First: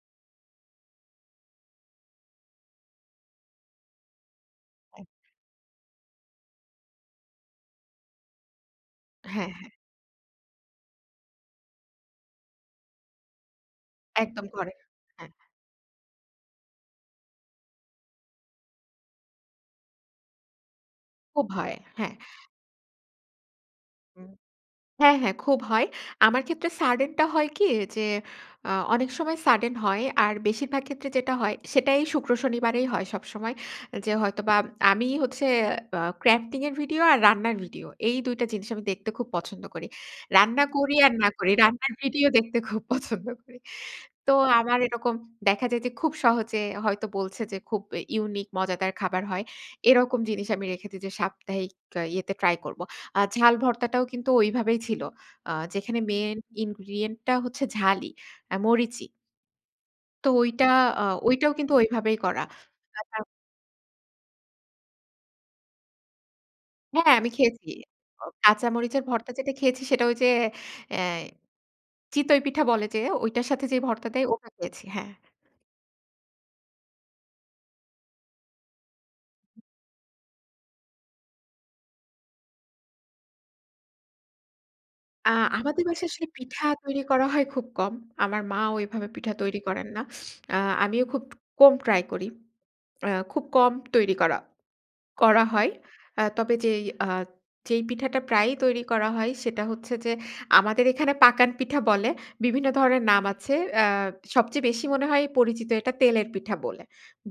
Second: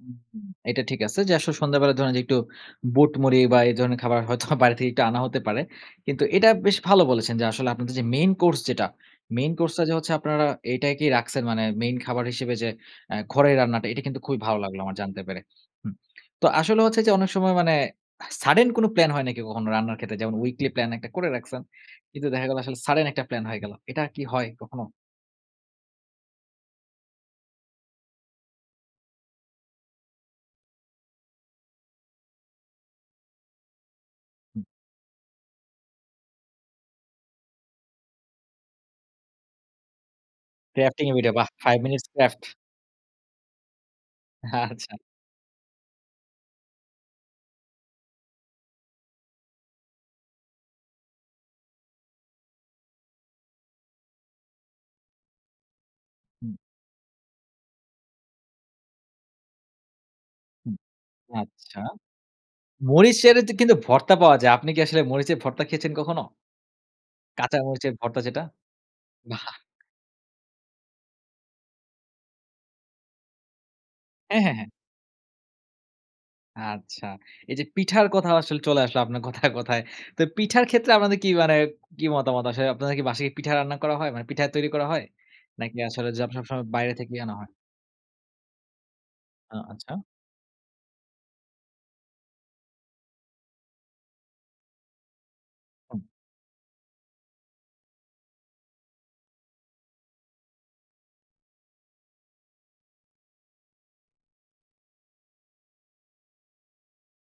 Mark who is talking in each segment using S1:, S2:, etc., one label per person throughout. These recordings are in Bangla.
S1: হু, হুম। এটা ঠিক আছে। যে আসলে সন্ধ্যাবেলা ধরেন যে, একটু বুট মুড়ি বা এই ধরনের খাবার হয়তোবা বাইরে থেকে একটু
S2: হ্যাঁ।
S1: আনা হতে পারে। কিন্তু এটা বেশ ভালো বলেছেন যে, আসলে আপনাদের যে মেইন কোর্স যেটা,
S2: হ্যাঁ,
S1: মেইন
S2: হ্যাঁ।
S1: কোর্স টা যে হচ্ছে, আপনারা এটাই কি রাখছেন, মানে মেইন খাবার হিসেবে যে এ্যা ঘরের রান্নাটা, এটা কিন্তু খুবই
S2: একদম
S1: ভালো
S2: ঘরে।
S1: লাগলো আমার জানতে
S2: হ্যাঁ।
S1: পেরে। হুম। তো আসলে হচ্ছে যে, অনেক সময় মানে, সাডেন কোন প্ল্যান হয় নাকি, কখনো রান্নার ক্ষেত্রে, যেমন উইকলি প্ল্যান ১ টা করে
S2: খুব
S1: রাখছেন।
S2: হয়, হ্যাঁ।
S1: কিন্তু দেখা গেল, আসলে সাডেন একটা প্লান হয়ে গেল। এটা কি
S2: হুম।
S1: হয়, কখনো?
S2: হ্যাঁ, হ্যাঁ, খুব হয়। আমার ক্ষেত্রে সাডেন টা হয় কি, যে আ অনেক সময় সাডেন হয়, আর বেশিরভাগ ক্ষেত্রে যেটা হয় সেটাই শুক্র শনিবারেই হয় সবসময় যে, হয়তোবা
S1: হুম।
S2: আমি হচ্ছে আ ক্রাফটিং এর ভিডিও, আর রান্নার ভিডিও, এই ২ টা জিনিস আমি দেখতে খুব পছন্দ করি। রান্না করি
S1: ক্রাফটিং
S2: আর,
S1: এর
S2: না
S1: ভিডিও। বাহ!
S2: করি।
S1: ৫
S2: রান্নার
S1: মিনিটস
S2: ভিডিও
S1: ক্রাফট।
S2: দেখতে খুব পছন্দ করি। তো, আমার
S1: আচ্ছা।
S2: এরকম দেখা যায় যে, খুব সহজে হয়তো বলছে যে, খুব ইউনিক মজাদার খাবার হয়। এরকম জিনিস আমি রেখে দেই যে, সাপ্তাহিক ইয়েতে ট্রাই করব। আ ঝাল ভর্তাটাও কিন্তু ওইভাবেই ছিল। আ যেখানে মেইন
S1: হুম।
S2: ইনগ্রিডিয়েন্ট টা হচ্ছে ঝালই, আ মরিচই তো ঐটা,
S1: হুম,
S2: আ ঐটাও কিন্তু
S1: আচ্ছা।
S2: ওইভাবেই করা।
S1: মরিচ
S2: তাছাড়া
S1: শেয়ারে তে কিন্তু ভর্তা পাওয়া যায়, আপনি কি আসলে মরিচের ভর্তা খেয়েছেন কখনো?
S2: হ্যাঁ, আমি
S1: কাঁচা
S2: খেয়েছি।
S1: মরিচের ভর্তা যেটা?
S2: কাঁচা মরিচের ভর্তা
S1: বাহ!
S2: যেটা খেয়েছি, সেটা ওই যে আ চিতই পিঠা বলে যে, ঐটার সাথে যে ভর্তা দেয়,
S1: হ্যাঁ,
S2: ওটা
S1: হ্যাঁ, হ্যাঁ।
S2: খেয়েছি। হ্যাঁ।
S1: আচ্ছা, এই যে পিঠার কথা আসলে চলে আসলো, আপনার কথায়, কথায়। তো, পিঠার ক্ষেত্রে আপনাদের কি মানে, কি মতামত আসলে আপনাদের কি বাসায় পিঠা রান্না করা হয়? মানে, পিঠা তৈরি করা হয়?
S2: আ
S1: নাকি
S2: আমাদের
S1: আসলে,
S2: বাসায় আসলে
S1: সবসময়
S2: পিঠা
S1: বাইরে
S2: তৈরি
S1: থেকেই
S2: করা
S1: আনা
S2: হয়,
S1: হয়?
S2: খুব কম। আমার মা ঐভাবে পিঠা
S1: আ
S2: তৈরি করেন
S1: আচ্ছা।
S2: না। আ আমিও খুব কম ট্রাই করি। আ খুব কম তৈরি করা, করা হয়।
S1: হুম।
S2: আ তবে যেই আ যেই পিঠাটা প্রায়ই তৈরি করা হয়, সেটা হচ্ছে যে, আমাদের এখানে পাকান পিঠা বলে, বিভিন্ন ধরনের নাম আছে। আ সবচেয়ে বেশি মনে হয় পরিচিত এটা, তেলের পিঠা বলে।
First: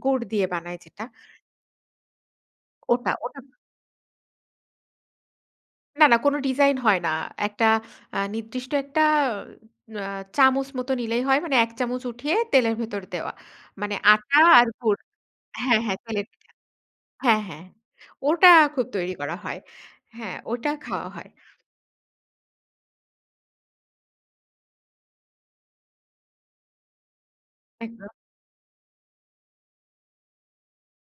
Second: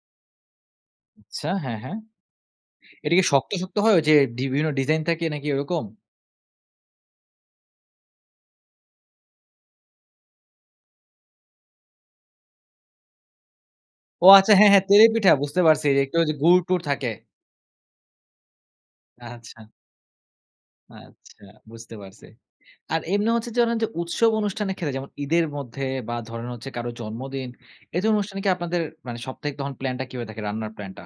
S2: গুড় দিয়ে বানায় যেটা।
S1: আচ্ছা। হ্যাঁ, হ্যাঁ।
S2: ওটা,
S1: এটা কি
S2: ওটা
S1: শক্ত,
S2: না।
S1: শক্ত, হয়, ওই যে, বিভিন্ন ডিজাইন থাকে, নাকি এরকম?
S2: না, না, কোনো ডিজাইন হয় না। একটা আ নির্দিষ্ট একটা আ চামচ মতো নিলেই হয়। মানে ১ চামুচ উঠিয়ে, তেলের ভেতরে দেওয়া। মানে,
S1: ও
S2: আটা
S1: আচ্ছা!
S2: আর
S1: হ্যাঁ, হ্যাঁ,
S2: গুড়
S1: তেলের পিঠা, বুঝতে
S2: হ্যাঁ,
S1: পারছি,
S2: হ্যাঁ
S1: যে একটু
S2: তেলের
S1: যে
S2: পিঠা
S1: গুড়-টুর থাকে।
S2: হ্যাঁ, হ্যাঁ। ওটা খুব তৈরী করা হয়।
S1: আচ্ছা।
S2: হ্যাঁ, ওটা খাওয়া হয়।
S1: আচ্ছা, বুঝতে পারছি। আর, এমনি হচ্ছে যে ধরেন যে, উৎসব অনুষ্ঠানের ক্ষেত্রে যেমন, ঈদের মধ্যে বা ধরেন হচ্ছে কারো জন্মদিন, এ
S2: একদম।
S1: ধরণের অনুষ্ঠানে কি আপনাদের, মানে সবটাই তখন প্লান টা কিভাবে থাকে, রান্নার প্ল্যান টা?